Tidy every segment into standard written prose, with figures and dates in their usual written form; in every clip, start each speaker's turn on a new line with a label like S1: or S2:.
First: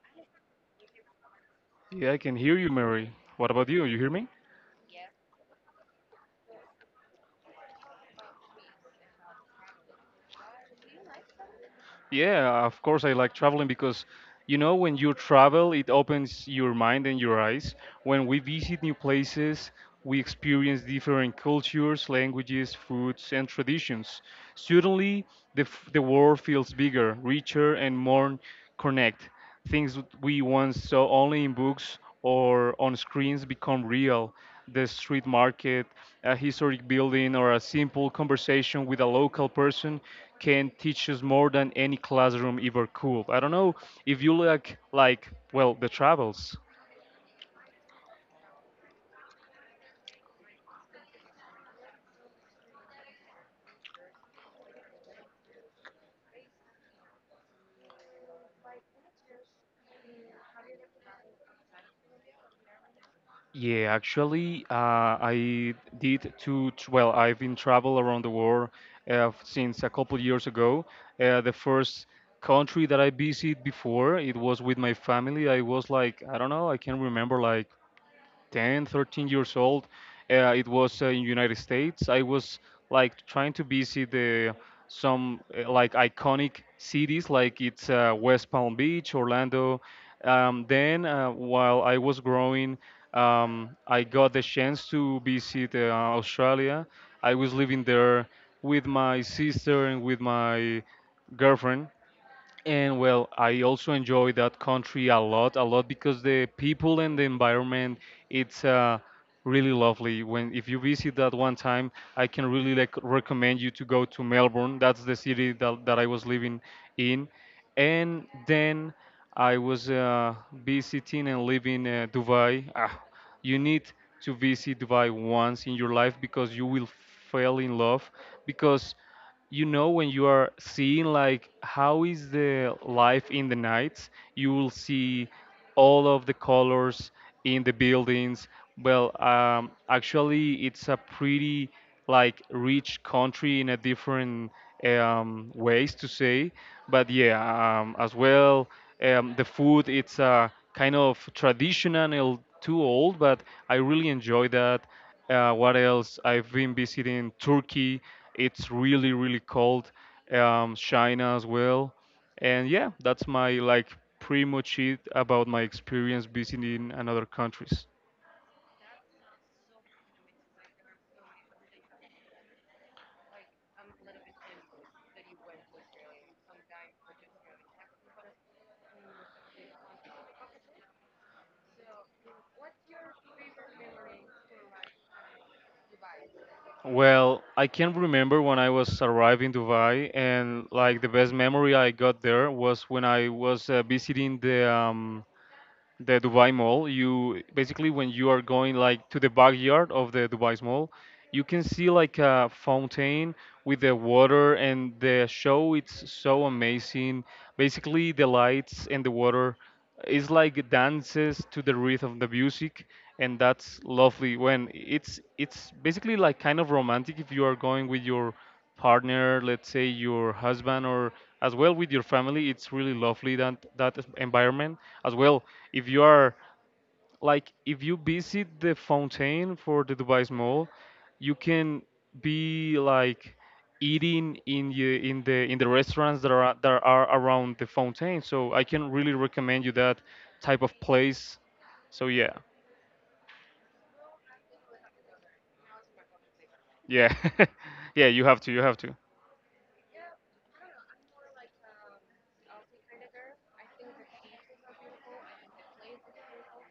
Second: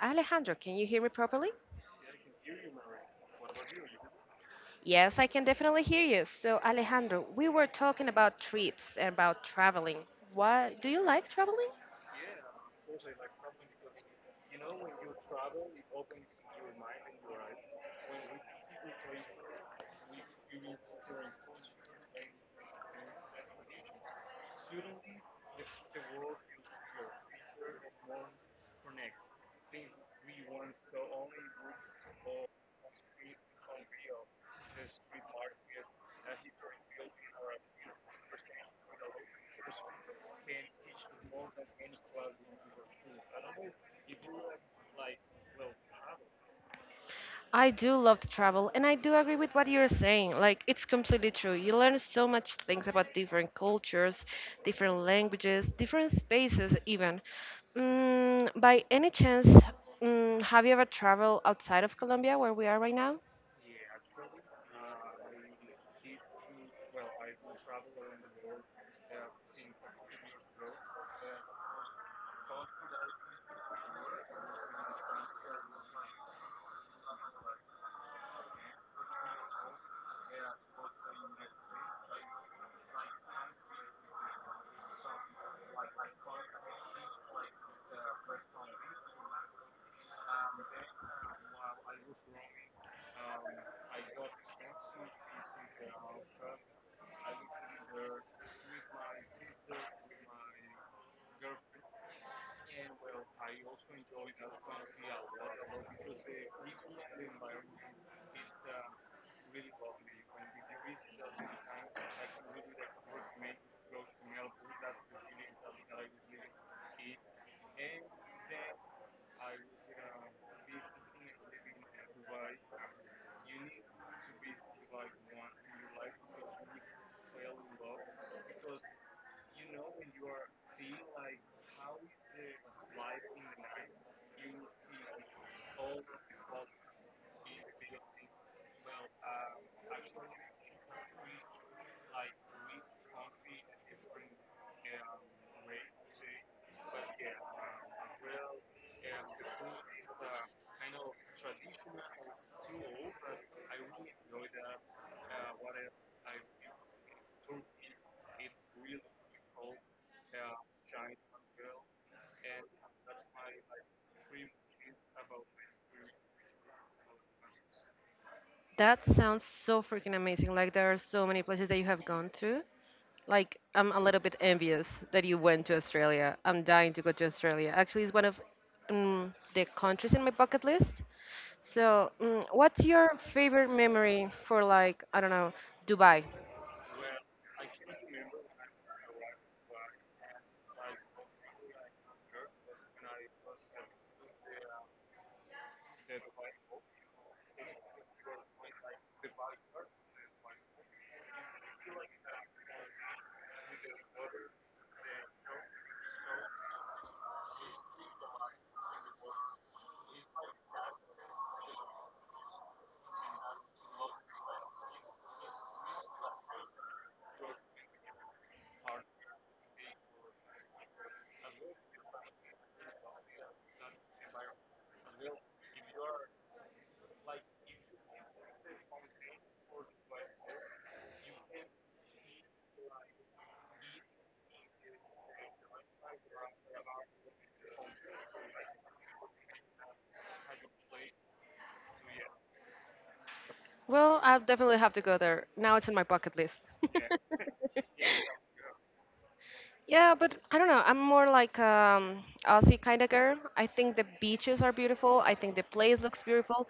S1: Alejandro, can you hear me properly?
S2: Yeah, I can hear you, Mary. What about you? You hear me?
S1: Yes, I can definitely hear you. So, Alejandro, we were talking about trips and about traveling. What do you like traveling?
S2: Yeah, of course I like traveling because when you travel it opens your mind and your eyes. When we visit new places, we experience different cultures, languages, foods and traditions. Suddenly the world feels bigger, richer and more connect. Things that we once saw only in books or on screens become real. The street market, a historic building or a simple conversation with a local person can teach us more than any classroom ever could. I don't know if you like well the travels.
S1: I do love to travel, and I do agree with what you're saying. Like, it's completely true. You learn so much things about different cultures, different languages, different spaces, even. By any chance, have you ever traveled outside of Colombia, where we are right now?
S2: Yeah, actually, I did two. Well, I've been travel around the world since a couple years ago. The first country that I visited before it was with my family. I was like I don't know. I can remember like 10, 13 years old. It was in United States. I was like trying to visit the some like iconic cities, like it's West Palm Beach, Orlando. Then, while I was growing, I got the chance to visit Australia. I was living there with my sister and with my girlfriend, and well, I also enjoy that country a lot because the people and the environment, it's really lovely. When if you visit that one time, I can really like recommend you to go to Melbourne. That's the city that I was living in, and then I was visiting and living Dubai. You need to visit Dubai once in your life because you will fall in love because when you are seeing like how is the life in the nights, you will see all of the colors in the buildings. Well, actually it's a pretty like rich country in a different ways to say. But yeah, as well, the food it's kind of traditional, and too old, but I really enjoy that. What else? I've been visiting Turkey. It's really really cold. China as well, and yeah, that's my like pretty much it about my experience visiting another countries.
S1: That sounds so freaking amazing. Like there are so many places that you have gone to. Like I'm a little bit envious that you went to Australia. I'm dying to go to Australia. Actually, it's one of the countries in my bucket list. So, what's your favorite memory for, like, I don't know, Dubai?
S2: Well, I can remember when I was arrived in Dubai, and like the best memory I got there was when I was visiting the Dubai Mall. You basically when you are going like to the backyard of the Dubai Mall, you can see like a fountain with the water, and the show it's so amazing. Basically, the lights and the water is like dances to the rhythm of the music, and that's lovely when it's basically like kind of romantic if you are going with your partner, let's say your husband, or as well with your family. It's really lovely environment as well. If you are like if you visit the fountain for the Dubai Mall, you can be like eating in the restaurants that are around the fountain. So I can really recommend you that type of place, so yeah.
S1: Well, I definitely have to go there. Now it's on my bucket list.
S2: Yeah. Yeah, you have to, you have to.
S1: Yeah, but I don't know. I'm more like Aussie kind of girl. I think the beaches are beautiful. I think the place looks beautiful.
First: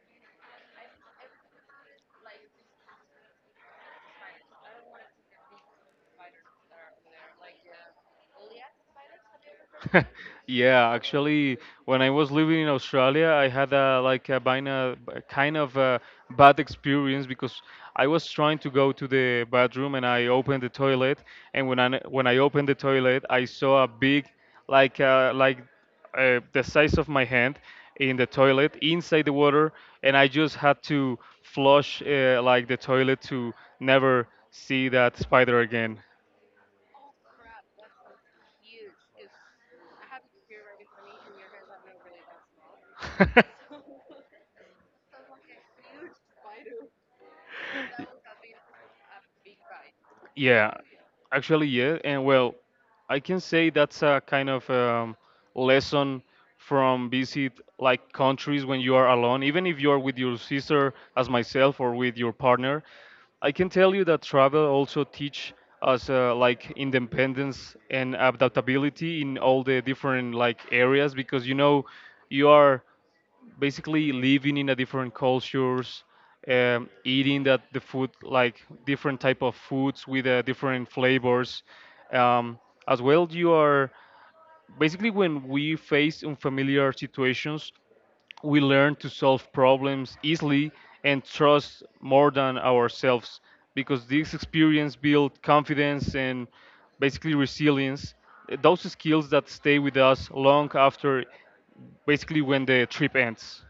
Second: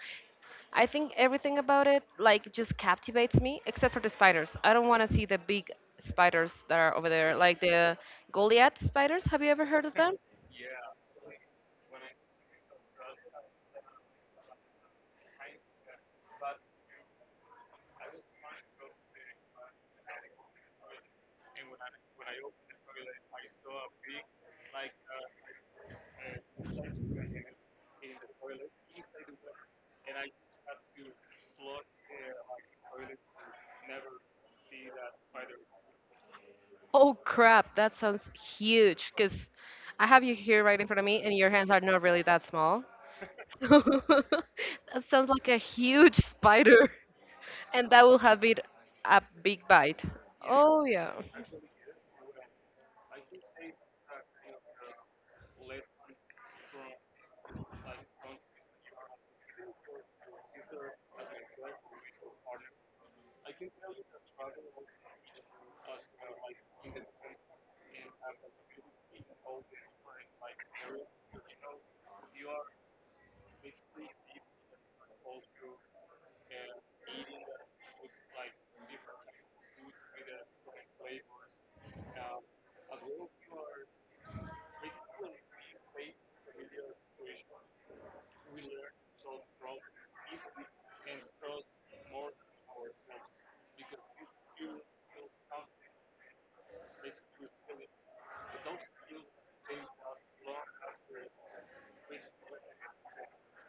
S1: I think everything about it, like, just captivates me, except for the spiders. I don't want to see the big spiders that are over there, like the Goliath spiders. Have you ever heard of them?
S2: Yeah, actually, when I was living in Australia, I had a kind of a bad experience because I was trying to go to the bathroom and I opened the toilet, and when I opened the toilet, I saw a big like like the size of my hand in the toilet inside the water, and I just had to flush like the toilet to never see that spider again.
S1: Oh crap, that sounds huge. Cause I have you here right in front of me, and your hands are not really that small. So that sounds like a huge spider, and that will have it a big bite.
S2: Yeah,
S1: Oh yeah.
S2: actually, yeah. And well, I can say that's a kind of lesson from visit like countries when you are alone, even if you are with your sister, as myself, or with your partner. I can tell you that travel also teach us like independence and adaptability in all the different like areas because you are basically living in a different cultures, eating that the food like different type of foods with different flavors. um, as well, you are basically when we face unfamiliar situations, we learn to solve problems easily and trust more than ourselves, because this experience build confidence and basically resilience, those skills that stay with us long after basically when the trip ends.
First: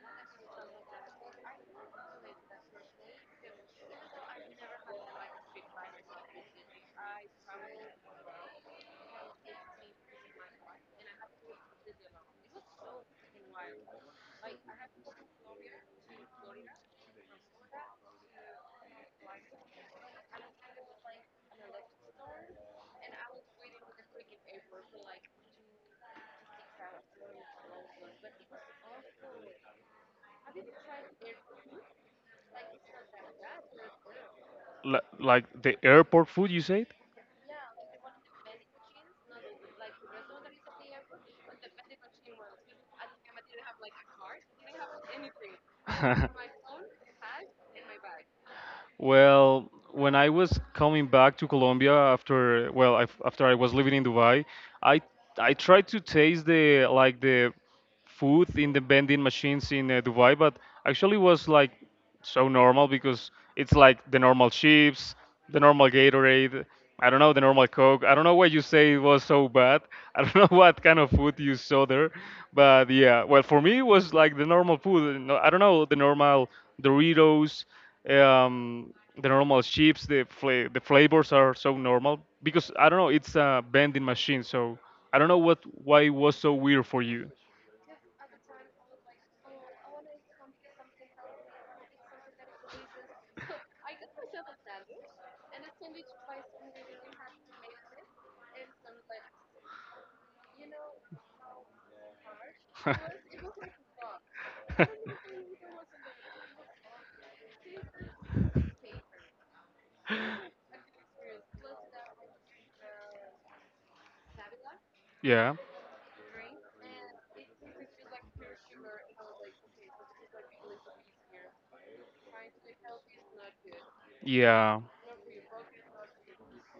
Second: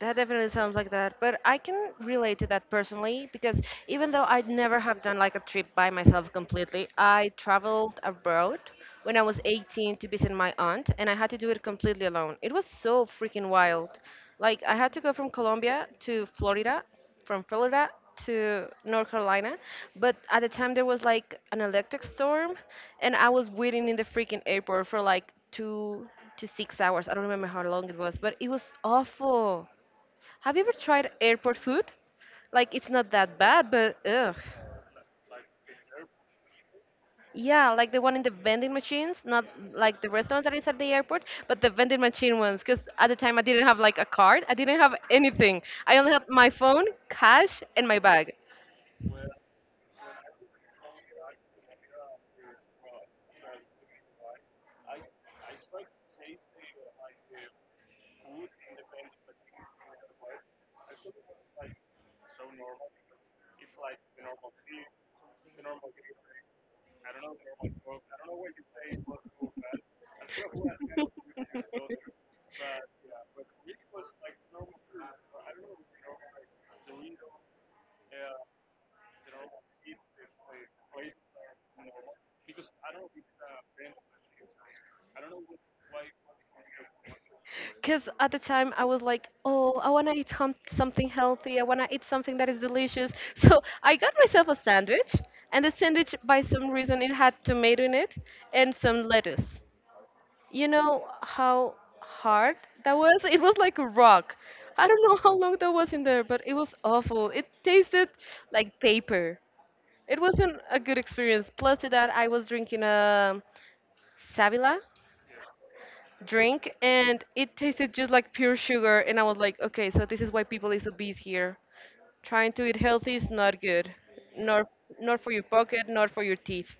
S1: That definitely sounds like that, but I can relate to that personally because, even though I'd never have done like a trip by myself completely, I traveled abroad when I was 18 to visit my aunt, and I had to do it completely alone. It was so freaking wild. Like, I had to go from Colombia to Florida, from Florida to North Carolina, but at the time there was like an electric storm, and I was waiting in the freaking airport for like 2 to 6 hours. I don't remember how long it was, but it was awful. Have you ever tried airport food? Like, it's not that bad, but ugh.
S2: Like the airport food, you said?
S1: Yeah, like the one in the vending machines, not like the restaurant that is at the airport, but the vending machine ones. Because at the time I didn't have like a card, I didn't have anything. I only had my phone, cash, and my bag.
S2: Well, when I was coming back to Colombia after, well, after I was living in Dubai, I I tried to taste the food in the vending machines in Dubai, but actually was like so normal because it's like the normal chips, the normal Gatorade. I don't know, the normal Coke. I don't know why you say it was so bad. I don't know what kind of food you saw there, but yeah. Well, for me it was like the normal food. No, I don't know, the normal Doritos, um, the normal chips. The flavors are so normal because I don't know. It's a vending machine, so I don't know what why it was so weird for you.
S1: Because at the time I was like, oh, I want to eat something healthy. I want to eat something that is delicious. So I got myself a sandwich, and the sandwich, by some reason, it had tomato in it and some lettuce. You know how hard that was? It was like a rock. I don't know how long that was in there, but it was awful. It tasted like paper. It wasn't a good experience. Plus to that, I was drinking a Savila
S2: Yeah,
S1: drink, and it tasted just like pure sugar. And I was like, okay, so this is why people is obese here. Trying to eat healthy is not good, nor
S2: yeah.
S1: nor for your pocket, nor for your teeth.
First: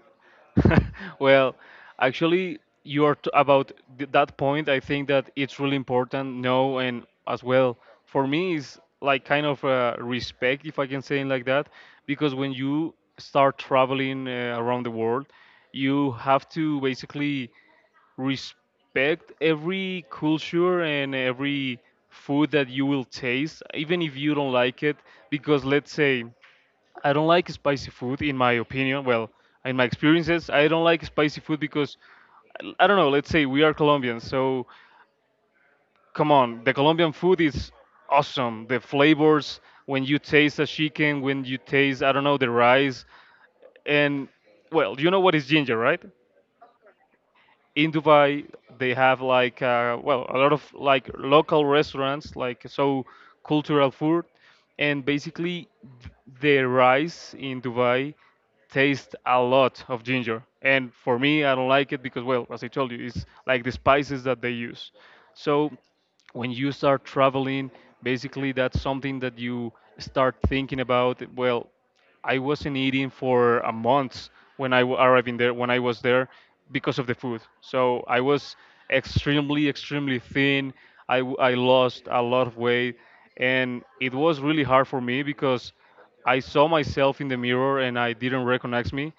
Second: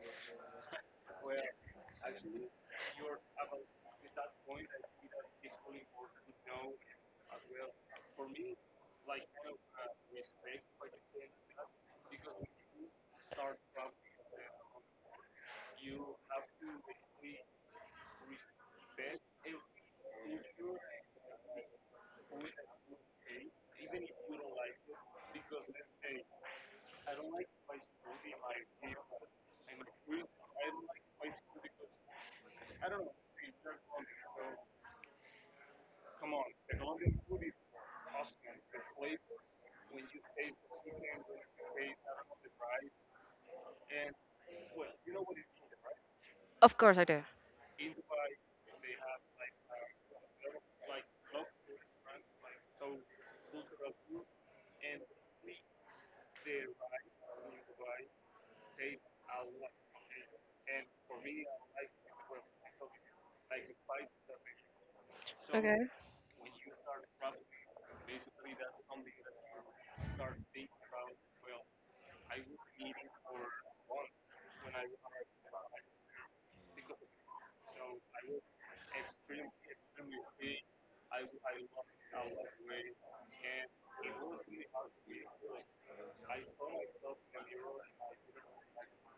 S2: Well, actually, you are t about th that point. I think that it's really important. No, and as well, for me, is like kind of respect, if I can say it like that, because when you start traveling around the world, you have to basically respect every culture and every food that you will taste, even if you don't like it, because let's say. I don't like spicy food, in my opinion. Well, in my experiences, I don't like spicy food because I don't know. Let's say we are Colombians, so come on, the Colombian food is awesome. The flavors when you taste a chicken, when you taste I don't know the rice, and well, you know what is ginger, right?
S1: Of course I do.
S2: In Dubai, they have like well a lot of like local restaurants like so cultural food, and basically th- the rice in Dubai tastes a lot of ginger, and for me I don't like it because well, as I told you, it's like the spices that they use. So
S1: Okay.
S2: when you start traveling, basically that's something that you start thinking about. Well, I wasn't eating for a month when I arrived in there, when I was there, because of the food. So I was extremely extremely thin. I lost a lot of weight, and it was really hard for me because I saw myself in the mirror and I didn't recognize me,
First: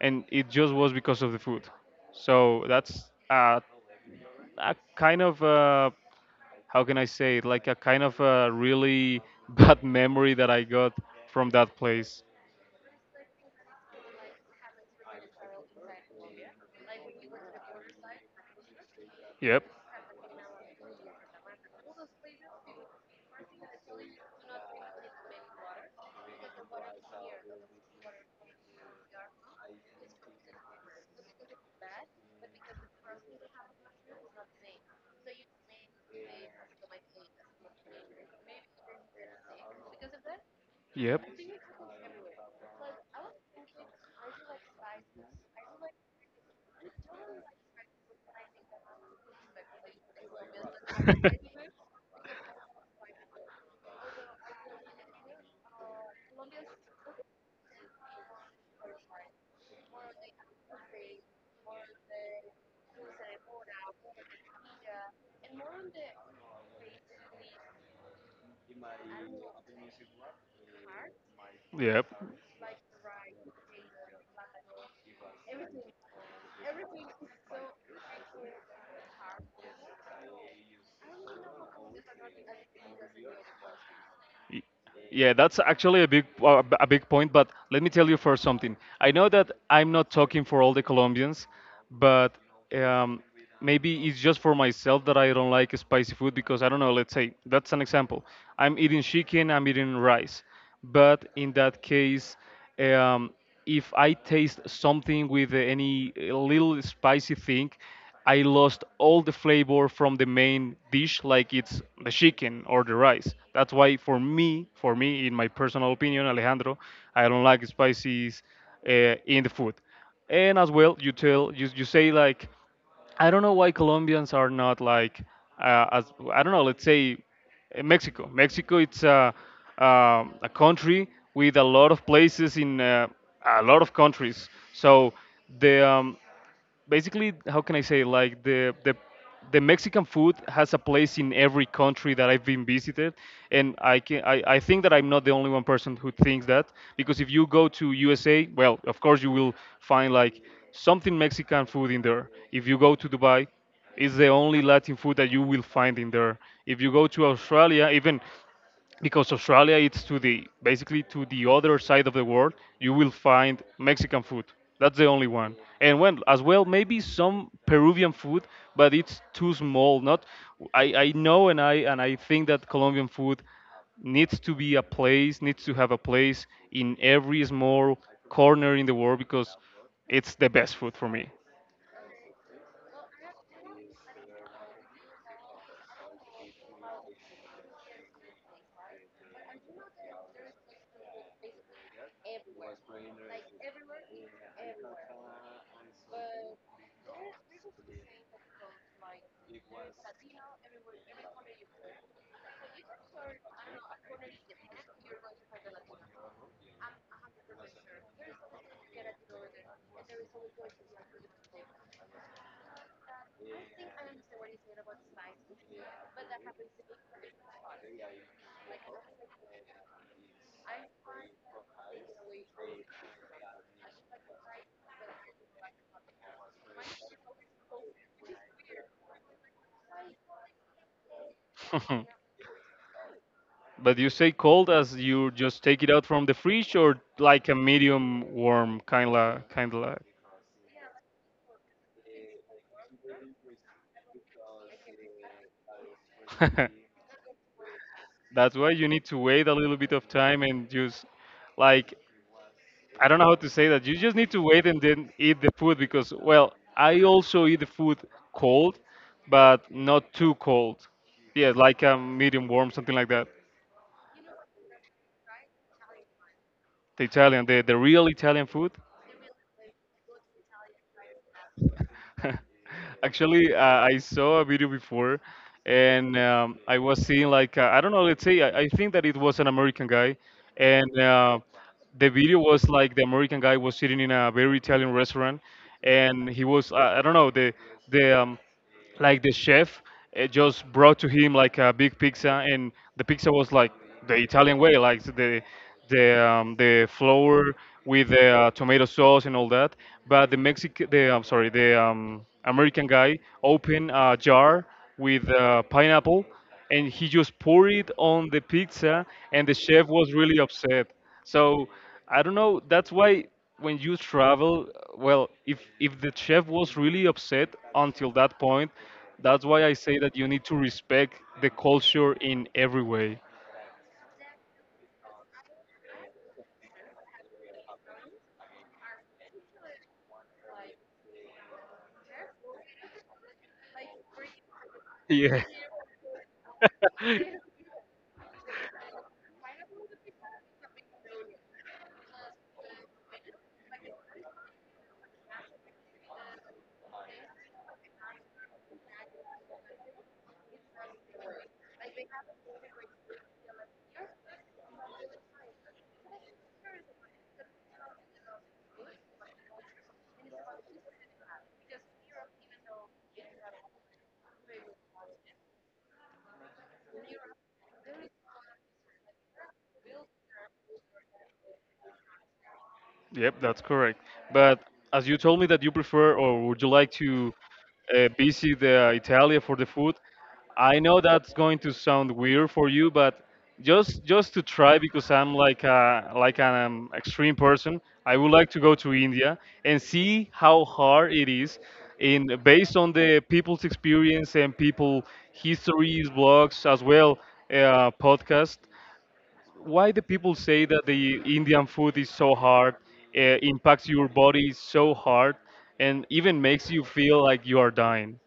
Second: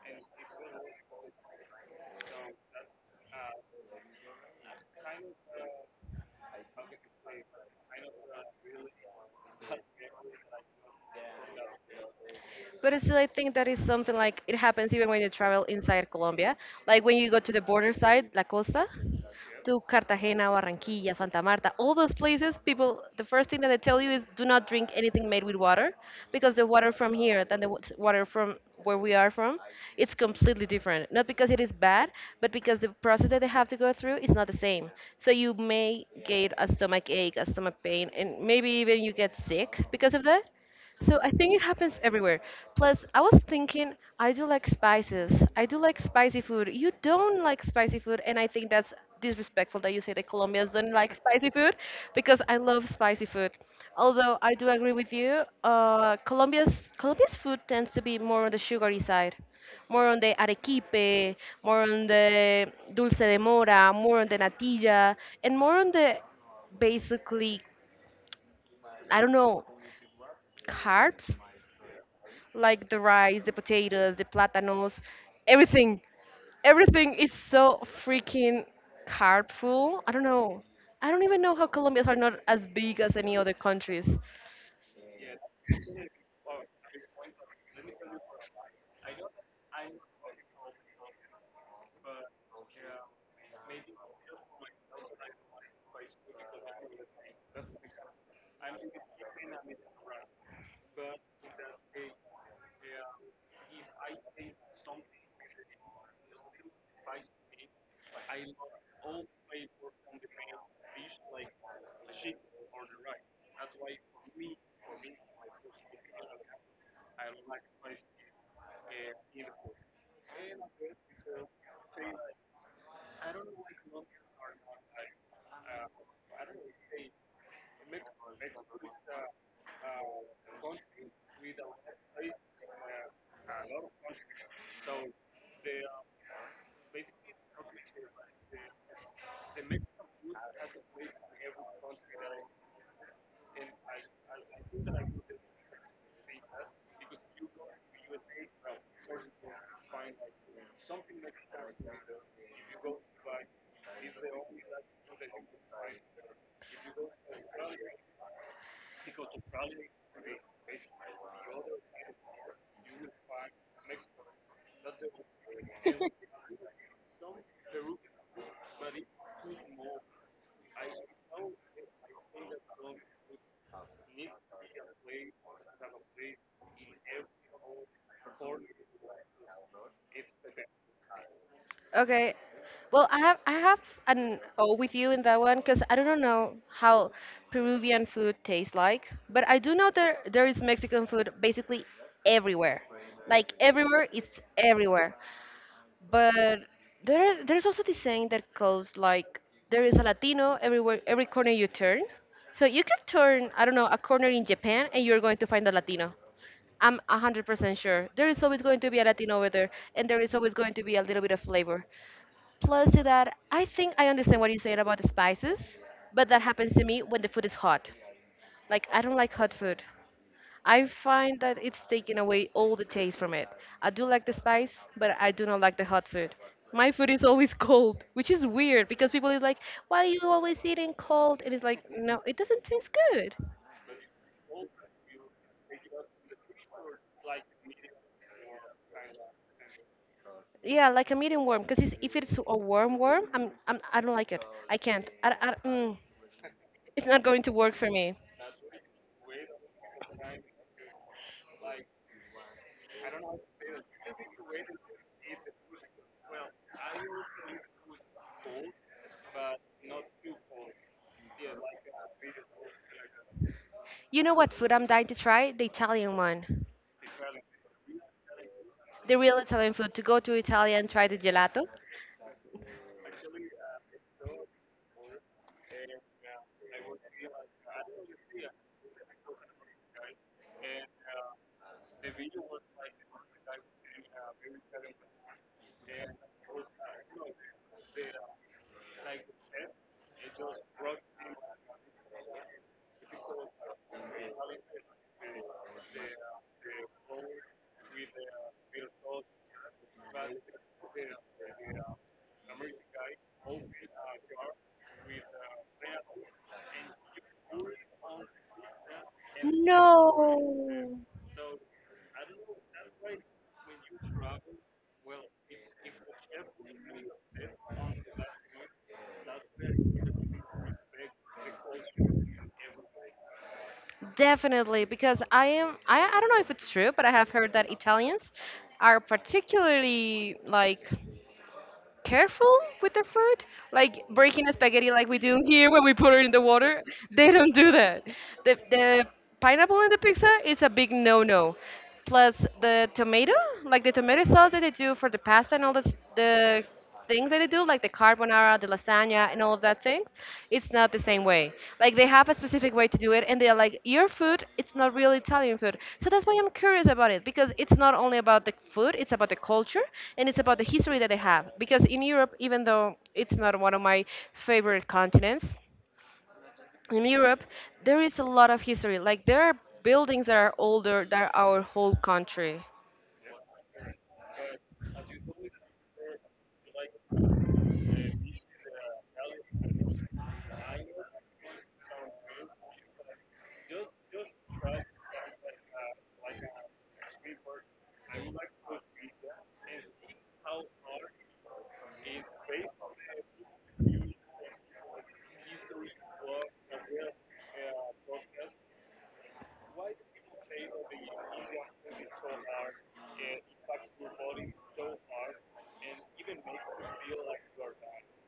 S2: and it just was because of the food. So that's a, a kind of how can I say it, like a kind of a really bad memory that I got from that place.
S1: But still, I think that is something like it happens even when you travel inside Colombia. Like when you go to the border side, La Costa,
S2: Yep.
S1: to Cartagena, Barranquilla, Santa Marta, all those places, people, the first thing that they tell you is do not drink anything made with water because the water from here than the water from where we are from, it's completely different. Not because it is bad, but because the process that they have to go through is not the same. So you may get a stomach ache, a stomach pain, and maybe even you get sick because of that. So
S2: Yep.
S1: I think it happens everywhere. Plus, I was thinking, I do like spices. I do like spicy food. You don't like spicy food, and I think that's disrespectful that you say that Colombians don't like spicy food because I love spicy food. Although I do agree with you, Colombia's food tends to be more on the sugary side, more on the arequipe, more on the dulce de mora, more on the natilla, and more on the, basically, I don't know, carbs,
S2: Yep.
S1: like the rice, the potatoes, the platanos, everything. Everything is so freaking carb full. I don't know. I don't even know how Colombians are not as big as any other countries.
S2: Y- Yeah, that's actually a big point, but let me tell you first something. I know that I'm not talking for all the Colombians, but um, maybe it's just for myself that I don't like spicy food because I don't know, let's say that's an example. I'm eating chicken, I'm eating rice. But in that case, um, if I taste something with any little spicy thing, I lost all the flavor from the main dish, like it's the chicken or the rice. That's why, for me, in my personal opinion, Alejandro, I don't like spices uh, in the food. And as well, you say like I don't know why Colombians are not like as I don't know. Let's say Mexico. Mexico, it's a country with a lot of places in a lot of countries. So the basically how can I say like the Mexican food has a place in every country that I've been visited, and I think that I'm not the only one person who thinks that, because if you go to USA, well, of course you will find like something Mexican food in there. If you go to Dubai, it's the only Latin food that you will find in there. If you go to Australia, even because Australia it's to the basically to the other side of the world, you will find Mexican food. That's the only one. And when as well maybe some Peruvian food, but it's too small. Not I know, and I think that Colombian food needs to be a place, needs to have a place in every small corner in the world, because it's the best food for me.
S1: Okay. Well, I have an O with you in that one because I don't know how Peruvian food tastes like, but I do know there is Mexican food basically everywhere. Like everywhere, it's everywhere. But there's also this saying that goes like there is a Latino everywhere, every corner you turn. So you can turn, I don't know, a corner in Japan and you're going to find a Latino. I'm 100% sure. There is always going to be a Latino over there, and there is always going to be a little bit of flavor. Plus, to that, I think I understand what you are saying about the spices, but that happens to me when the food is hot. Like, I don't like hot food. I find that it's taking away all the taste from it. I do like the spice, but I do not like the hot food. My food is always cold, which is weird because people is like, "Why are you always eating cold?" It is like, no, it doesn't taste good.
S2: But you say cold as you just take it out from the fridge, or like a medium warm kind of.
S1: Yeah, like I'm eating warm, because if it's a warm worm, I don't like it. I can't. I, it's not going to work for me.
S2: That's why you need to wait a little bit of time and just like I don't know how to say that. You just need to wait and then eat the food because, well, I also eat the food cold, but not too cold. Yeah, like a medium warm, something like that.
S1: You know what food I'm dying to try? The Italian one,
S2: The Italian, the real Italian food.
S1: the real Italian food. To go to Italy and try the gelato.
S2: Actually, I saw a video before, and I was seeing like I don't know. Let's say I think that it was an American guy, and the video was like the American guy was sitting in a very Italian restaurant, and he was I don't know the like
S1: Like,
S2: the chef
S1: I chose
S2: just brought to him like a big pizza, and the
S1: the
S2: pizza
S1: pixels
S2: was like the
S1: well,
S2: italian
S1: with.
S2: way, like the the flour with the tomato sauce and all that, but the mexican the I'm sorry the american guy opened a jar with pineapple, and he just poured it on the pizza, and the chef was really upset.
S1: No.
S2: So I don't know, that's why when you travel, well, if the chef was really upset until that point, that's why I say that you need to respect the culture in every way.
S1: Definitely, because I don't know if it's true, but I have heard that Italians are particularly like careful with their food, like breaking a spaghetti like we do
S2: Yeah.
S1: here when we put it in the water. They don't do that. The pineapple in the pizza is a big no-no. Plus the tomato, like the tomato sauce that they do for the pasta and all the things that they do, like the carbonara, the lasagna and all of that things, it's not the same way. Like they have a specific way to do it, and they're like, your food, it's not really Italian food. So that's why I'm curious about it, because it's not only about the food, it's about the culture and it's about the history that they have. Because in Europe, even though it's not one of my favorite continents, in Europe, there is a lot of history. Like there are buildings that are older than our whole country.
S2: Yep, that's correct. But as you told me that you prefer or would you like to visit Italy for the food, I know that's going to sound weird for you, but just to try, because I'm like a, like an extreme person, I would like to go to India and see how hard it is in based on the people's experience and people histories, blogs as well, podcasts, why the people say that the Indian food is so hard, impacts your body so hard, and even makes you feel like you are dying.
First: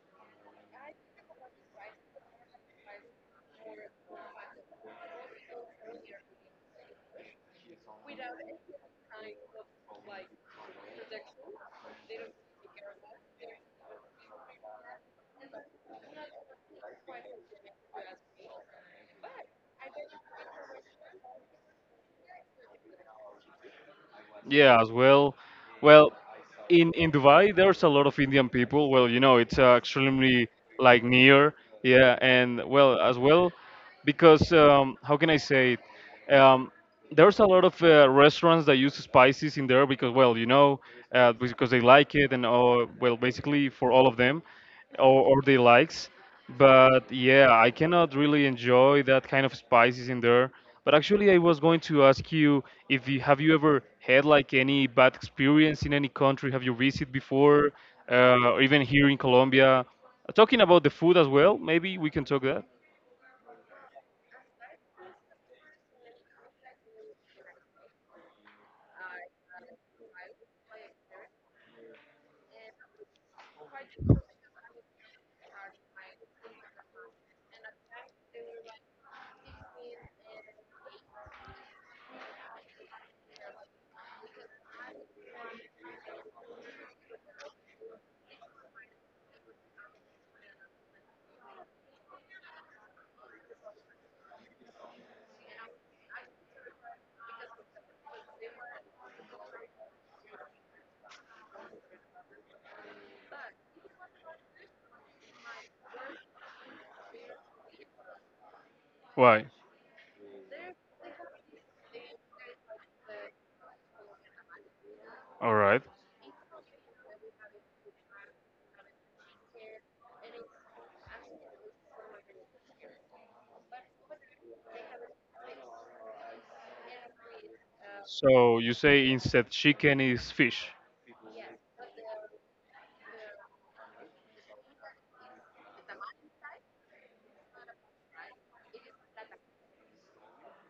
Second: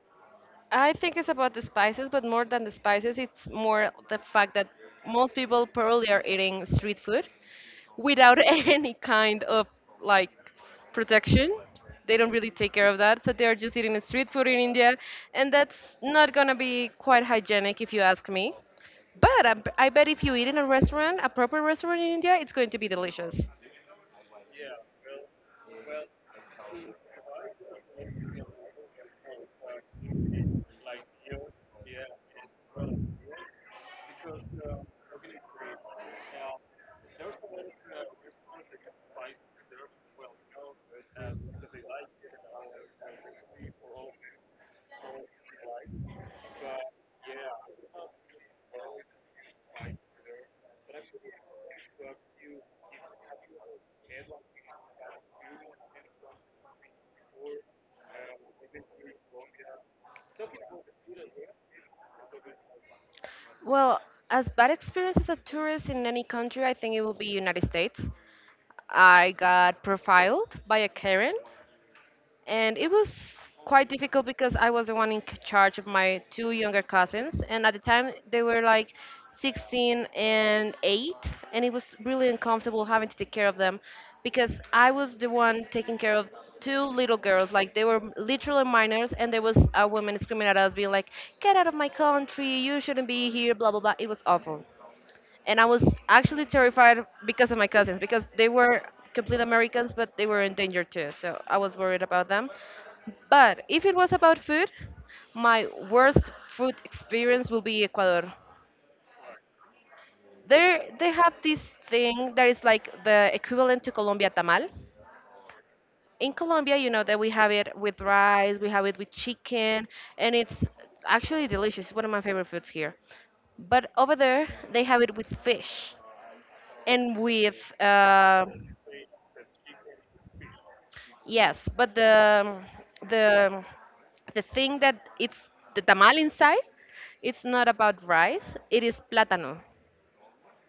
S1: I think it's about the spices, but more than the spices, it's more the fact that most people probably are eating street food without any kind of, like, protection. They don't really take care of that, so they're just eating street food in India, and that's not gonna be quite hygienic if you ask me. But I bet if you eat in a restaurant, a proper restaurant in India, it's going to be delicious.
S2: Yeah, as well. Well, in Dubai, there's a lot of Indian people. Well, you know, it's extremely like near, yeah, and well as well, because how can I say it? There's a lot of restaurants that use spices in there because, well, you know, because they like it and oh, well, basically for all of them, or they likes. But yeah, I cannot really enjoy that kind of spices in there, but actually, I was going to ask you if you have you ever had like any bad experience in any country have you visited before, or even here in Colombia? Talking about the food as well, maybe we can talk that.
S1: Well, as bad experience as a tourist in any country, I think it will be United States. I got profiled by a Karen and it was quite difficult because I was the one in charge of my two younger cousins, and at the time they were like 16 and 8, and it was really uncomfortable having to take care of them because I was the one taking care of two little girls, like they were literally minors, and there was a woman screaming at us being like, get out of my country, you shouldn't be here, blah blah blah. It was awful, and I was actually terrified because of my cousins, because they were complete Americans, but they were in danger too. So I was worried about them. But if it was about food, my worst food experience will be Ecuador.
S2: Why?
S1: There, they have this thing that is like the equivalent to Colombia tamal.
S2: All right.
S1: In Colombia, you know that we have it with rice, we have it with chicken, and it's actually delicious. It's one of my favorite foods here. But over there, they have it with fish. And with
S2: So you say instead chicken is fish.
S1: yes, but the the thing that it's the tamal inside, it's not about rice. It is plátano,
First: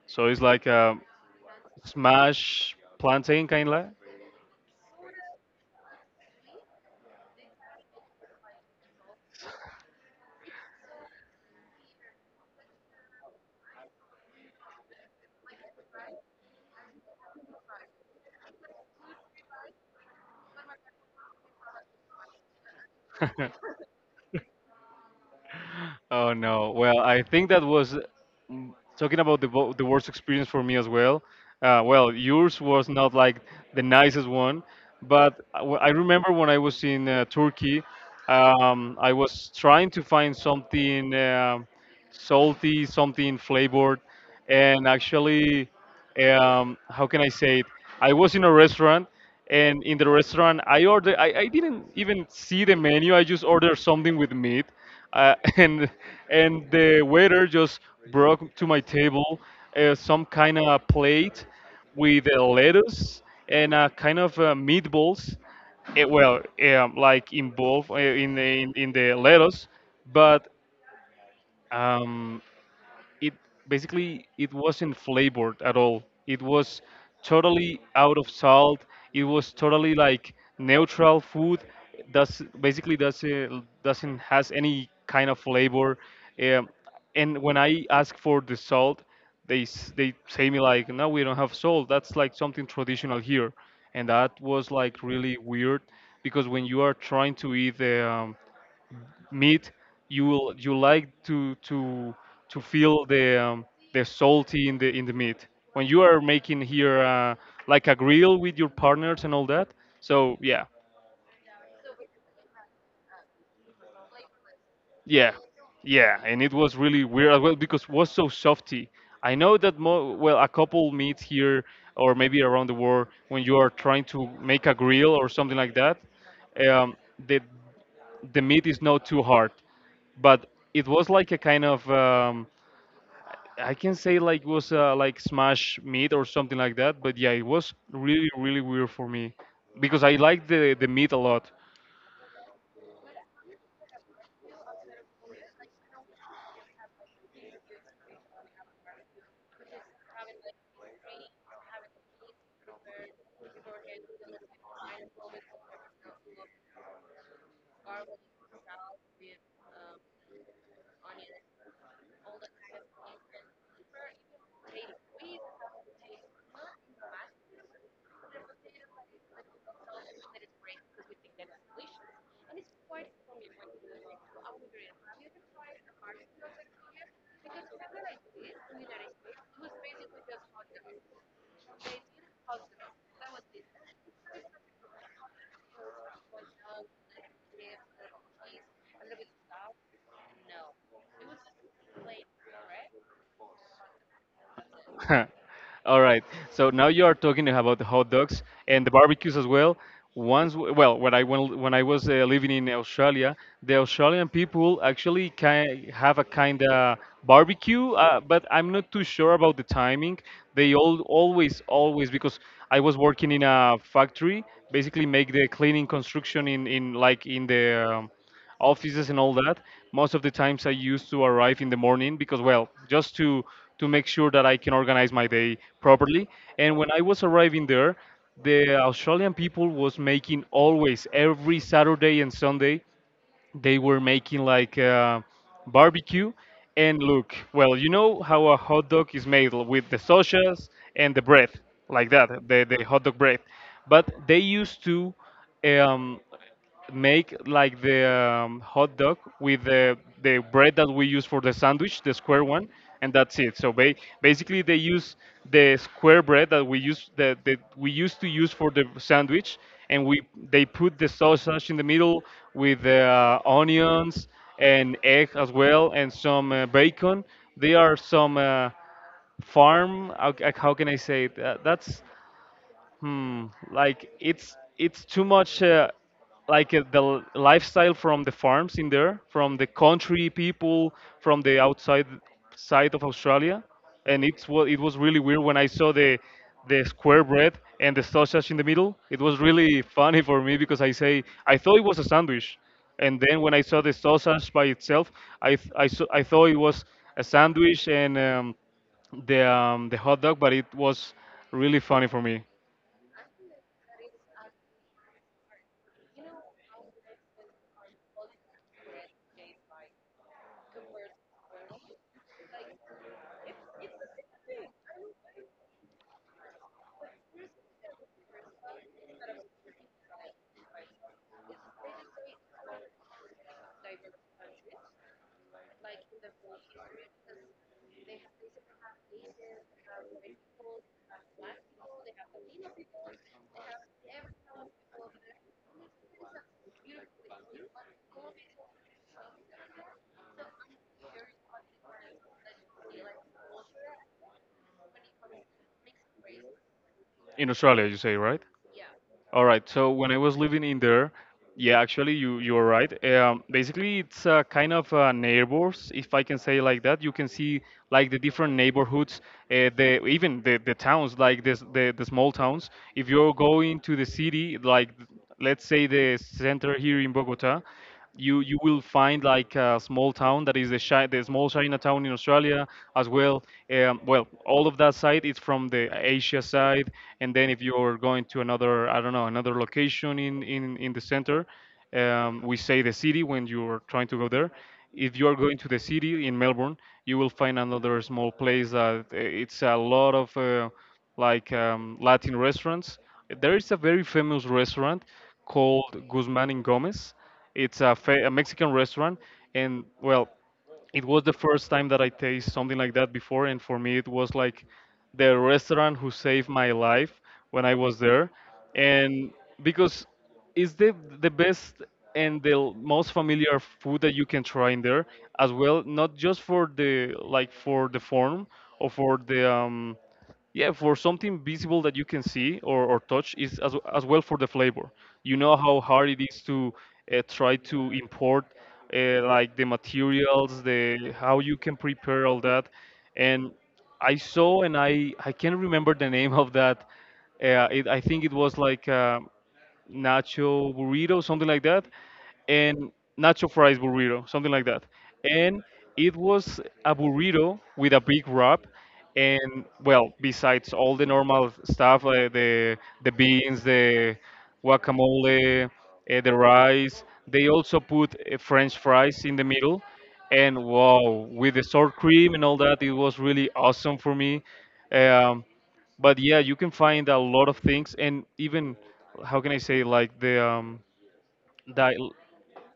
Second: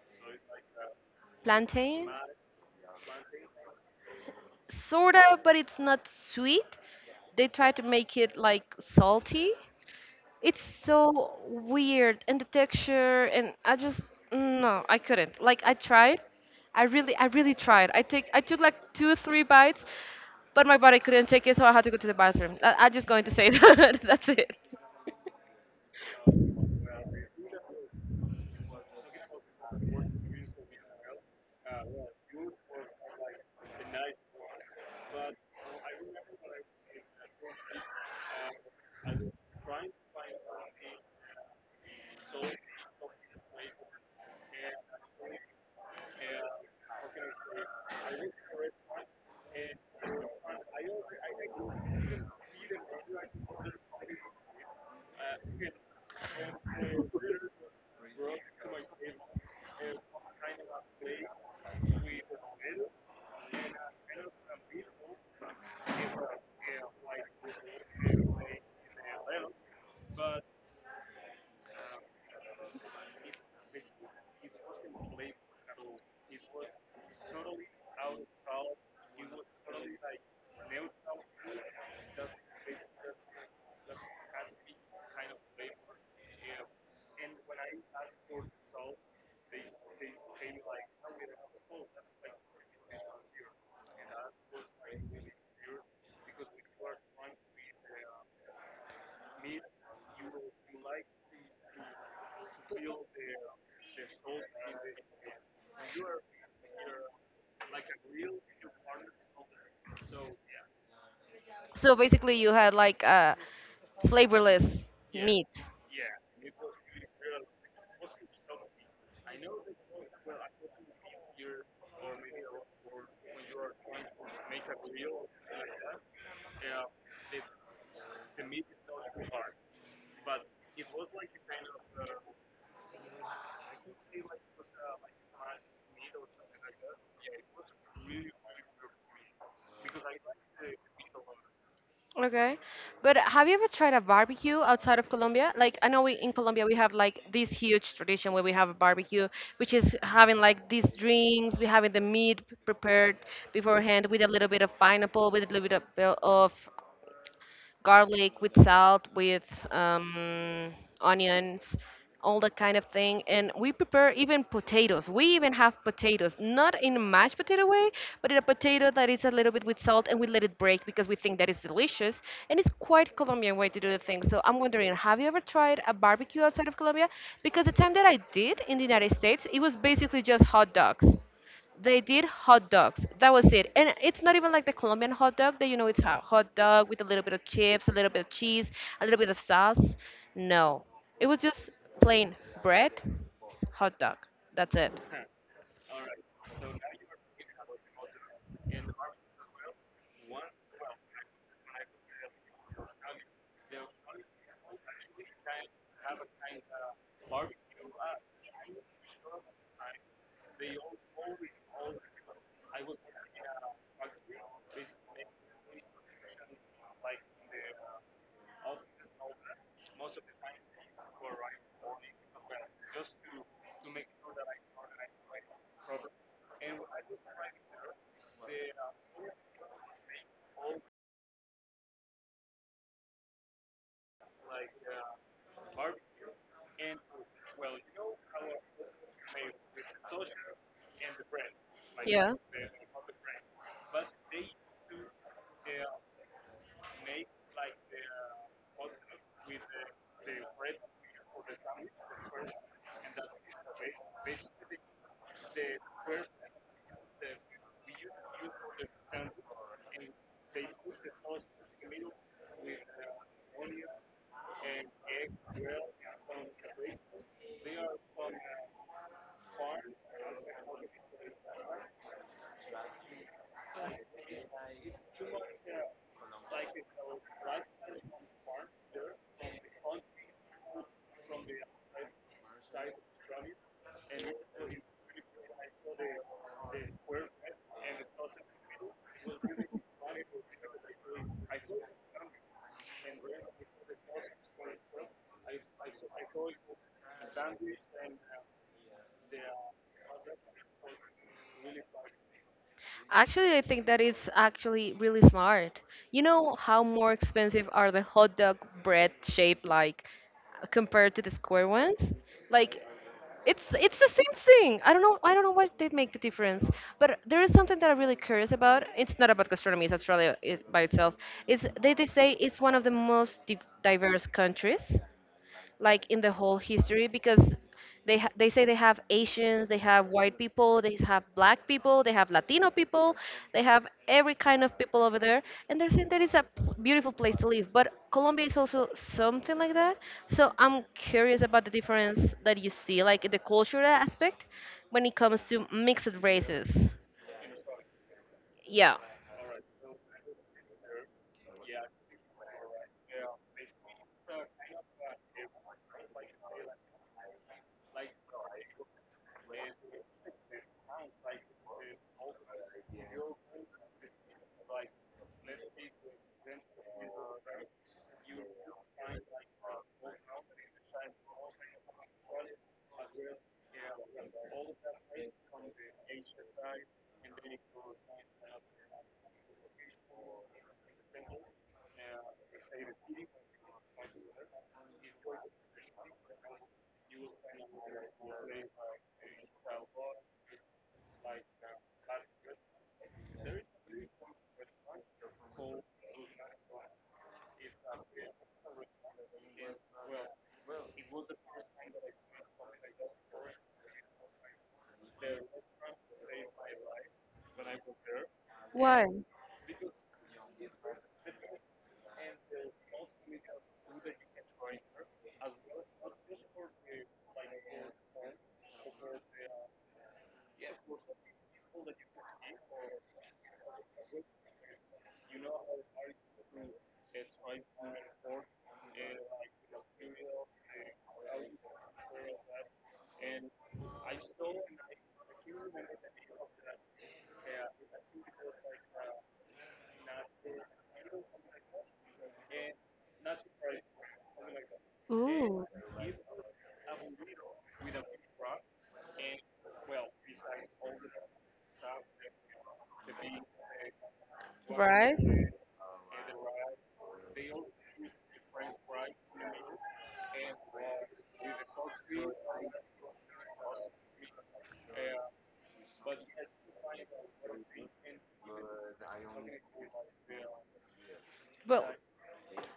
S2: So it's like a
S1: plantain,
S2: smash plantain kind of.
S1: sorta, but it's not sweet. They try to make it like salty. It's so weird, and the texture, and I just no, I couldn't. Like, I tried, I really tried. I took like two three bites, but my body couldn't take it, so I had to go to the bathroom. I'm just going to say that's it.
S2: Oh no. Well, I think that was talking about the worst experience for me as well. Well, yours was not like the nicest one, but I remember when I was in Turkey, I was trying to find something salty, something flavored, and actually, how can I say it? I was in a restaurant, and in the restaurant, I ordered. I didn't even see the menu. I just ordered something with meat, uh, and and the waiter just brought to my table some kind of plate with lettuce and kind of meatballs. Eh, well, like involved in in the lettuce, but um, it basically it wasn't flavored at all. It was totally out of salt. It was totally like neutral food. Does basically does doesn't has any kind of flavor. Um, and when I ask for the salt, they say me like, no, we don't have salt. That's like something traditional here, and that was like really weird because when you are trying to eat the meat, you like to feel the salty in the meat when you are making here like a grill with your partners and all that. So yeah,
S1: So basically you had like a flavorless
S2: yeah,
S1: meat.
S2: yeah, and it was really weird as well because it was so softy. I know that well a couple meets here or maybe around the world when you are trying to make a grill or something like that, um, the the meat is not too hard, but it was like a kind of I can say like it was like smash meat or something like that, but yeah, it was really really weird for me because I like the meat a lot.
S1: Okay. But have you ever tried a barbecue outside of Colombia? Like, I know we in Colombia we have like this huge tradition where we have a barbecue, which is having like these drinks, we having the meat prepared beforehand with a little bit of pineapple, with a little bit of garlic, with salt, with um, onions, all that kind of thing. And we prepare even potatoes. We even have potatoes, not in a mashed potato way, but in a potato that is a little bit with salt, and we let it break because we think that is delicious. And it's quite Colombian way to do the thing. So I'm wondering, have you ever tried a barbecue outside of Colombia? Because the time that I did in the United States, it was basically just hot dogs. They did hot dogs. That was it. And it's not even like the Colombian hot dog that you know it's a hot dog with a little bit of chips, a little bit of cheese, a little bit of sauce. No. It was just plain bread, hot dog. That's it.
S2: All right. So now you are talking about the hot dogs and the barbecues as well. Once, well, when I went, when I was living in Australia, the Australian people actually ki have a kind of barbecue, but I'm not too sure about the timing. They all always, always, because I was working in a factory, basically make the cleaning construction in like in the um, offices and all that. Most of the times I used to arrive in the morning because, well, just to make sure that I can organize my day properly. And when I was arriving there, the Australian people was making always every Saturday and Sunday, they were making like barbecue. And look, well, you know how a hot dog is made with the sausages and the bread, like that,
S1: Yeah.
S2: the hot dog bread. But they used to um, make like the hot dog with the bread that we use for the sandwich, the square one, and that's it. So basically, they use the square bread that we use that we used to use for the sandwich, and we they put the sausage in the middle with the onions and egg as well, and some bacon. They are some farm. How can I say it? That's Hmm, like it's too much like lifestyle from the farms in there, from the country people, from the outside side of Australia, and it was really weird when I saw the square bread and the sausage in the middle. It was really funny for me because I say I thought it was a sandwich, and then when I saw the sausage by itself, I th- I, saw, I thought it was a sandwich and the hot dog, but it was really funny for me.
S1: Actually, I think that is actually really smart. You know how more expensive are the hot dog bread shaped like compared to the square ones? Like, it's the same thing. I don't know, I don't know what did make the difference. But there is something that I'm really curious about. It's not about gastronomy, it's Australia it, by itself. Is they say it's one of the most div diverse countries like in the whole history because they say they have Asians, they have white people, they have black people, they have Latino people, they have every kind of people over there, and they're saying that it's a p- beautiful place to live. But Colombia is also something like that. So I'm curious about the difference that you see, like the cultural aspect, when it comes to mixed races.
S2: In Australia, you say, right?
S1: Yeah.
S2: All right. So when I was living in there, yeah, actually, you are right. Basically, it's a kind of neighbors, if I can say like that. You can see like the different neighborhoods, the towns, like this the small towns. If you're going to the city, like let's say the center here in Bogota, you will find like a small town that is the small Chinatown in Australia as well. Well, all of that side is from the Asia side, and then if you're going to another, I don't know, another location in the center, we say the city when you're trying to go there. If you are going to the city in Melbourne, you will find another small place that it's a lot of Latin restaurants. There is a very famous restaurant called Guzman and Gomez. It's a, a Mexican restaurant, and well, it was the first time that I taste something like that before, and for me it was like the restaurant who saved my life when I was there,
S1: Why?
S2: and because it's the best and most familiar food that you can try in there as well, not just for the like for the form or for the yeah, for something visible that you can see or touch, is as well for the flavor. You know how hard it is to try to import like the materials, the how you can prepare all that. And I saw and I can't remember the name of that. I think it was like nacho burrito, something like that, and nacho fries burrito, something like that. And
S1: Ooh,
S2: it was a burrito with a big wrap, and well, besides all the normal stuff, the beans, the
S1: right?
S2: guacamole, the rice, they also put French fries in the middle. And wow, with the sour cream and all that, it was really awesome for me. Um, but yeah, you can find a lot of things, and even how can I say like di-
S1: But.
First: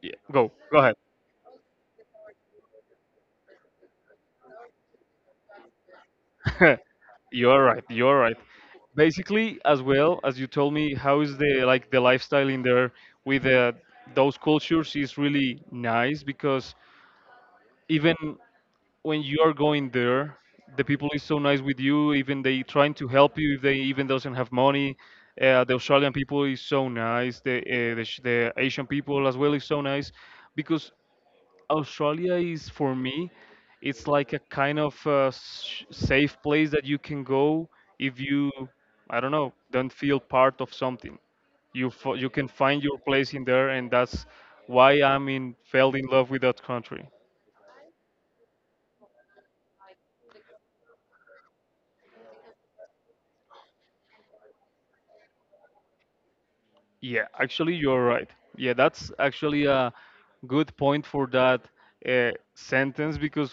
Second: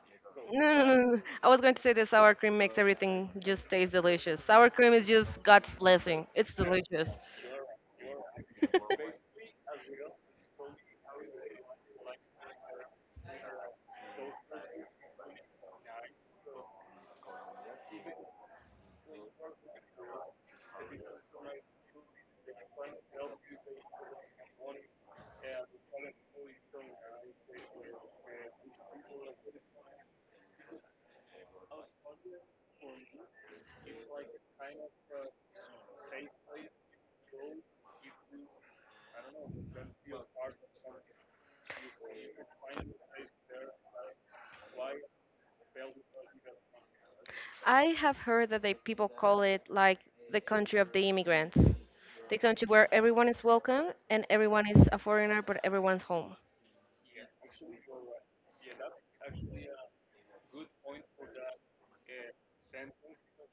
S2: yeah,
S1: No, no,
S2: go
S1: no, no, I was going to say that sour cream makes everything just taste delicious. Sour cream is just God's blessing. It's
S2: ahead.
S1: delicious.
S2: You're right, you're right. Basically, as well, as you told me how is the like the lifestyle in there with those cultures is really nice because even when you are going there, the people is so nice with you. Even they trying to help you if they even doesn't have money. The Australian people is so nice. The Asian people as well is so nice, because Australia is for me, it's like a kind of safe place that you can go if you, I don't know, don't feel part of something. You can find your place in there, and that's why I'm in fell in love with that country.
S1: I have heard that they people call it like the country of the immigrants, the country where everyone is welcome and everyone is a foreigner, but everyone's home.
S2: Yeah, actually, you're right. Yeah, that's actually a good point for that sentence because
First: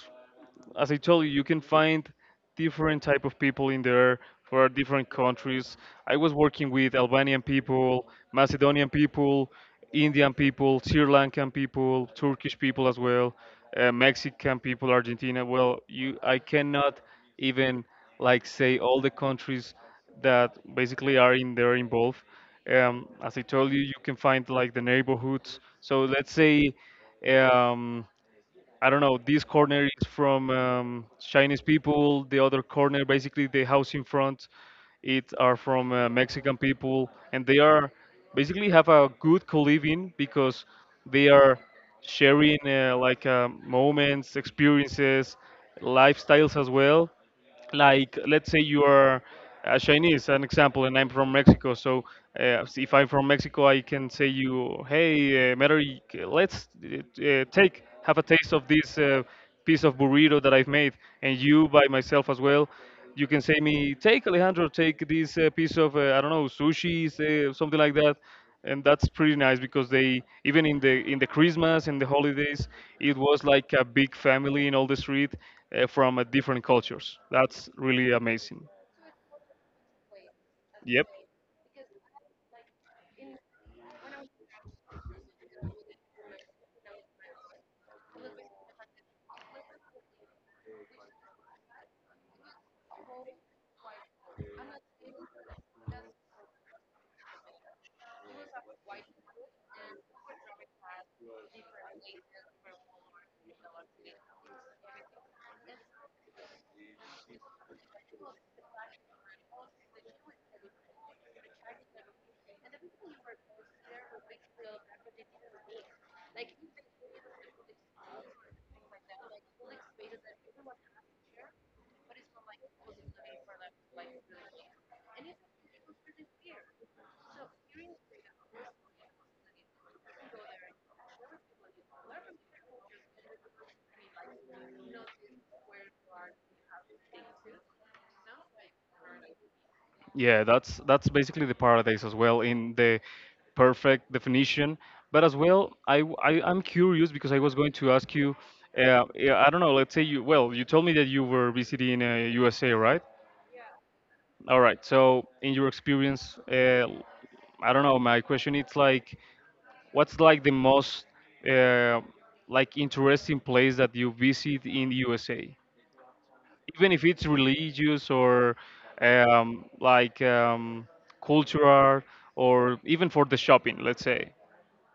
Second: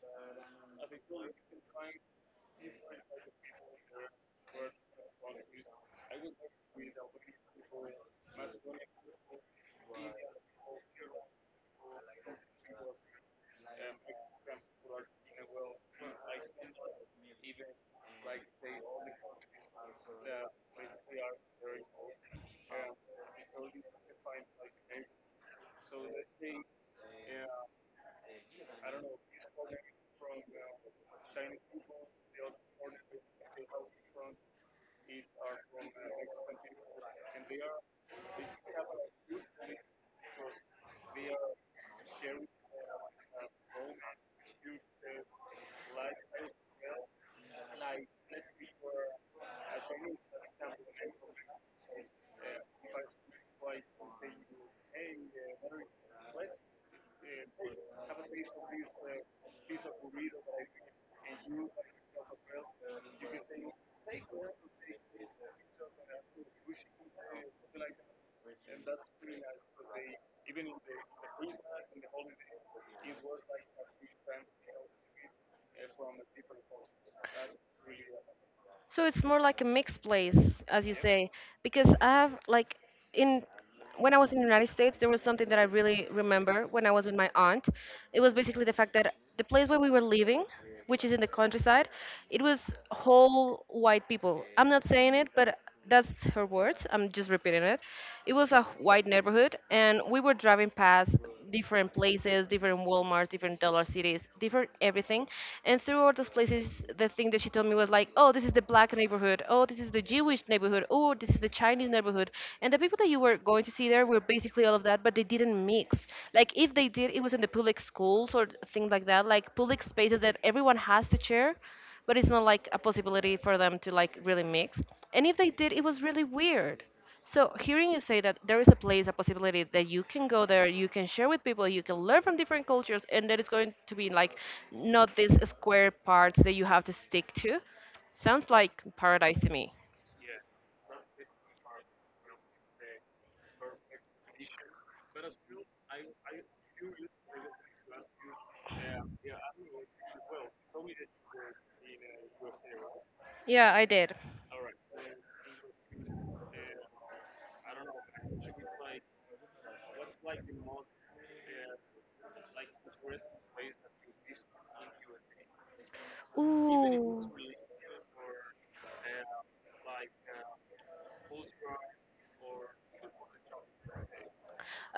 S2: as I told you, you can find different type of people in there for different countries. I was working with Albanian people, Macedonian people, Indian people, Sri Lankan people, Turkish people as well, Mexican people, Argentina. Well, I cannot even like say all the countries that basically are in there involved. As I told you, you can find like the neighborhoods. So let's say. Um, I don't know, this corner is from Chinese people, the other corner, basically the house in front, it are from Mexican people, and they are basically have a good co-living because they are sharing moments, experiences, lifestyles as well, like let's say you are a Chinese, an example, and I'm from Mexico. So uh, if I'm from Mexico, I can say you, hey, Mary, let's take have a taste of this piece of burrito that I've made, and you by myself as well. You can say me, take Alejandro, take this piece of, I don't know, sushi, say, something like that. And that's pretty nice because they even in the Christmas and the holidays, it was like a big family in all the street, from different cultures. That's really amazing.
S1: So it's more like a mixed place, as you
S2: Yep.
S1: say, because I have like in when I was in the United States, there was something that I really remember when I was with my aunt. It was basically the fact that the place where we were living, which is in the countryside, it was whole white people. I'm not saying it, but that's her words. I'm just repeating it. It was a white neighborhood, and we were driving past different places, different Walmarts, different Dollar Cities, different everything. And through all those places, the thing that she told me was like, oh, this is the black neighborhood. Oh, this is the Jewish neighborhood. Oh, this is the Chinese neighborhood. And the people that you were going to see there were basically all of that, but they didn't mix. Like, if they did, it was in the public schools or things like that, like public spaces that everyone has to share, but it's not like a possibility for them to like really mix. And if they did, it was really weird. So hearing you say that there is a place, a possibility that you can go there, you can share with people, you can learn from different cultures, and that it's going to be like not these square parts that you have to stick to. Sounds like paradise to me.
S2: Yeah, that's basically the paradise as well in the perfect definition. But as well, I am curious because I was going to ask you, yeah, I don't know. Let's say you well, you told me that you were visiting USA, right?
S1: Yeah, I did.
S2: All right. So in your experience, I don't know. My question is like, what's like the most uh, interesting place that you visit in USA? Even if
S1: Ooh.
S2: it's religious or um, like um, cultural, or even for the shopping, let's say.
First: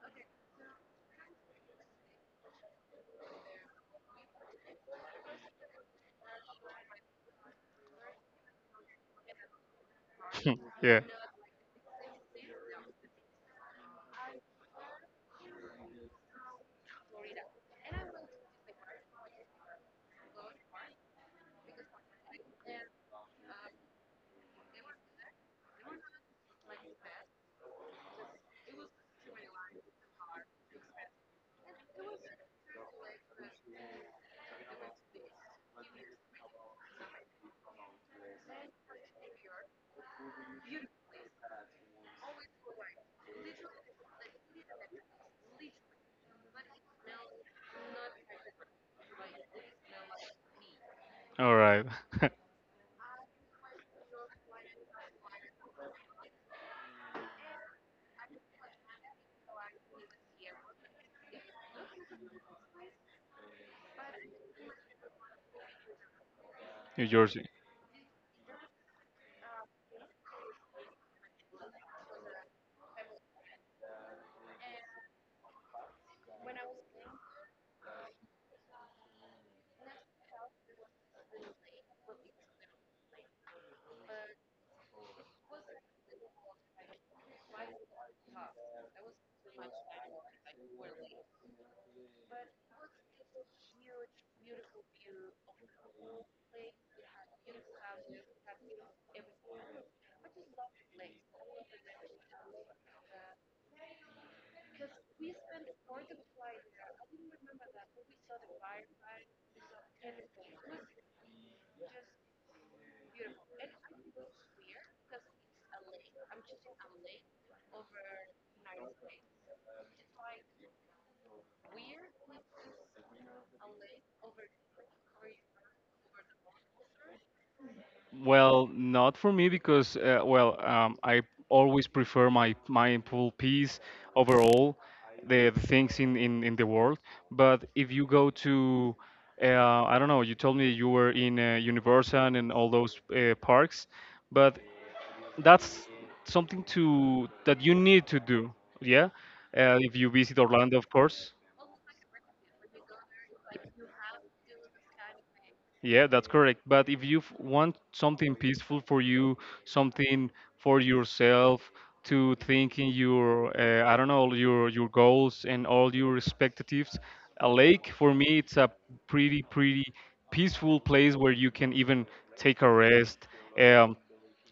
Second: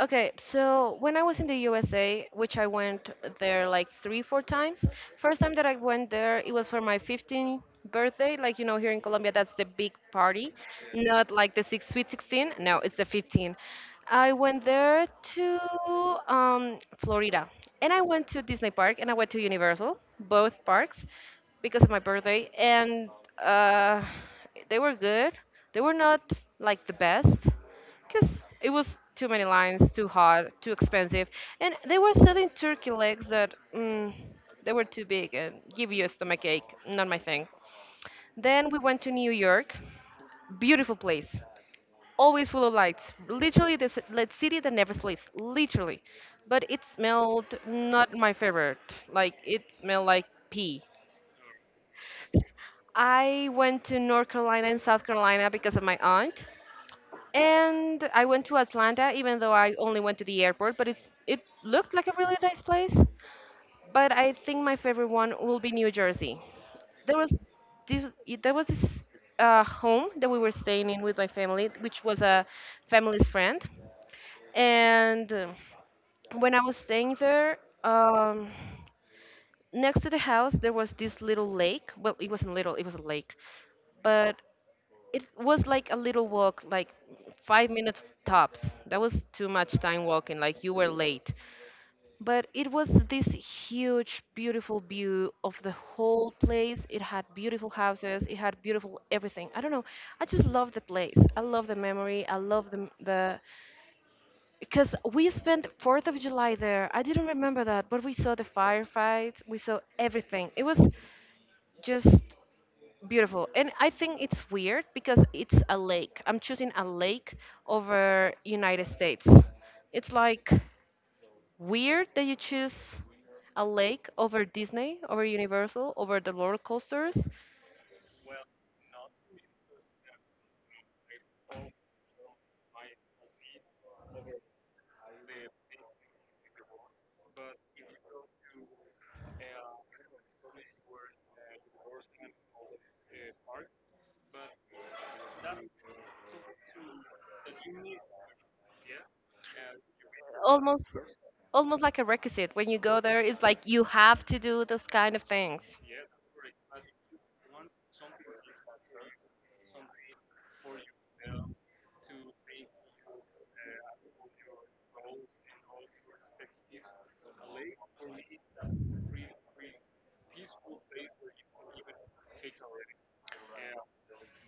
S1: Okay, so when I was in the USA, which I went there like three, four times, first time that I went there, it was for my 15th birthday. Like, you know, here in Colombia, that's the big party,
S2: Yeah.
S1: not like the six, sweet 16. No, it's the 15. I went there to Florida, and I went to Disney Park and I went to Universal, both parks, because of my birthday. And uh, they were good, they were not like the best because it was too many lines, too hot, too expensive, and they were selling turkey legs that they were too big and give you a stomach ache. Not my thing. Then we went to New York, beautiful place, always full of lights. Literally, the ci- the city that never sleeps. Literally, but it smelled not my favorite. Like, it smelled like pee.
S2: All right.
S1: I went to North Carolina and South Carolina because of my aunt. And I went to Atlanta, even though I only went to the airport, but it's it looked like a really nice place. But I think my favorite one will be New Jersey.
S2: New
S1: There was
S2: Jersey.
S1: this there was this home that we were staying in with my family, which was a family's friend. And when I was staying there, um, next to the house there was this little lake. Well, it wasn't little; it was a lake, but it was like a little walk, like 5 minutes tops. That was too much time walking, like you were late. But it was this huge, beautiful view of the whole place. It had beautiful houses, it had beautiful everything. I don't know. I just love the place. I love the memory. I love the because we spent 4th of July there. I didn't remember that, but we saw the firefights, we saw everything. It was just beautiful. And I think it's weird because it's a lake. I'm choosing a lake over United States. It's like weird that you choose a lake over Disney, over Universal, over the roller coasters.
S2: Well, not for me because I always prefer my mindful peace overall, the things in the world. But if you go to, I don't know, you told me you were in Universal and all those parks, but that's something to that you need to do. Yeah, if you visit Orlando, of
S1: Almost,
S2: course.
S1: almost like a requisite. When you go there, it's like you have to do those kind of things.
S2: Yeah, that's correct. But if you want something peaceful for you, something for yourself, to think in your I don't know, your goals and all your expectatives. A lake for me, it's a pretty peaceful place where you can even take a rest, um,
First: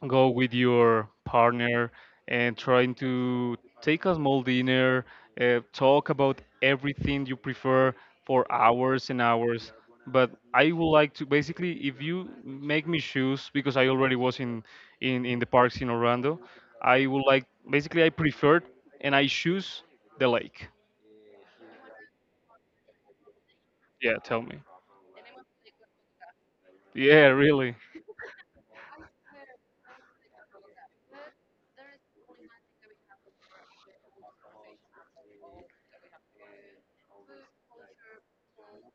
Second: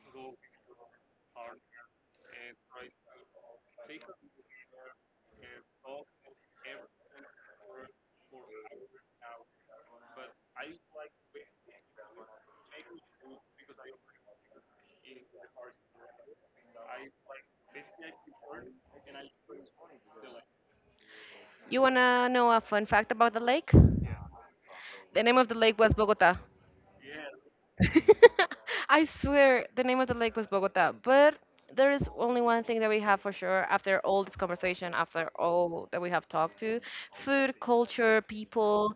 S2: go with your partner, and trying to take a small dinner, talk about everything you prefer for hours and hours. But I would like to basically, if you make me choose, because I already was in in the parks in Orlando, I would like basically I preferred and I choose the lake.
S1: You wanna know a fun fact about the lake?
S2: Yeah, tell me.
S1: The name of the lake was Bogota.
S2: Yeah, really.
S1: I swear the name of the lake was Bogota, but there is only one thing that we have for sure after all this conversation, after all that we have talked to food, culture, people,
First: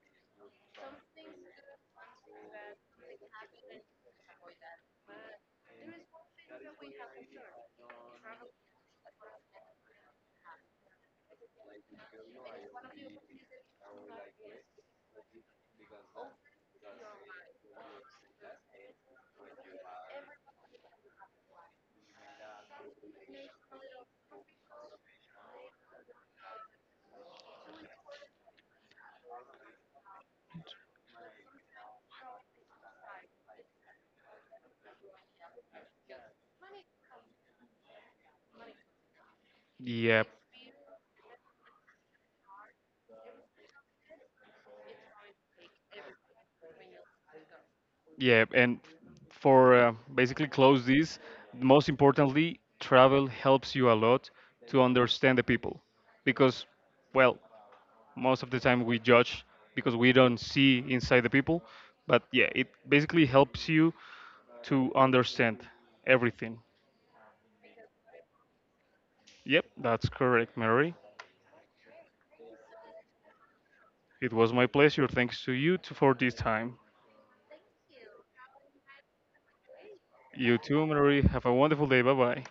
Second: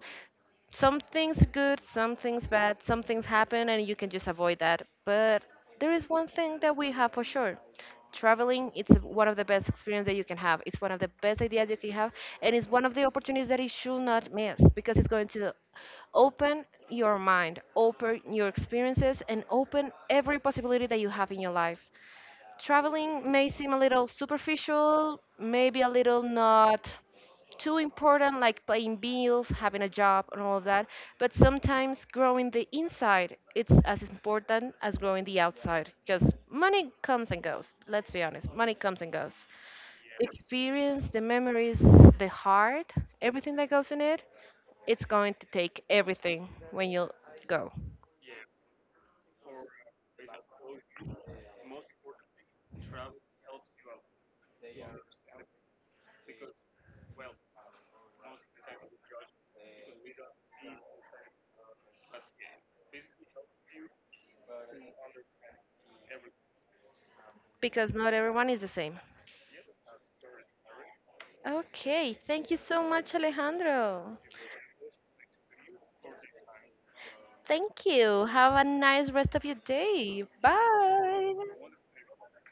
S1: something's good, something's bad, something's happen, and you can just avoid that. But there is one thing that we have for sure. Traveling, it's one of the best experience that you can have. It's one of the best ideas you can have, and it's one of the opportunities that you should not miss because it's going to open your mind, open your experiences, and open every possibility that you have in your life. Traveling may seem a little superficial, maybe a little not too important, like paying bills, having a job, and all of that, but sometimes growing the inside it's as important as growing the outside, because money comes and goes. Let's be honest, money comes and goes.
S2: Yeah.
S1: The experience, the memories, the heart, everything that goes in it, it's going to take everything when you go,
S2: Yeah, and for basically close this, most importantly, travel helps you a lot to understand the people because, well, most of the time we judge because we don't see inside the people, but yeah, it basically helps you to understand everything.
S1: because not everyone is the same.
S2: Yep, that's correct, Mary.
S1: Okay, thank you so much, Alejandro.
S2: It was my pleasure. Thanks to you for this time.
S1: Thank you, have a nice rest of your day.
S2: You too, Mary.
S1: Bye.
S2: Have a wonderful day. Bye bye.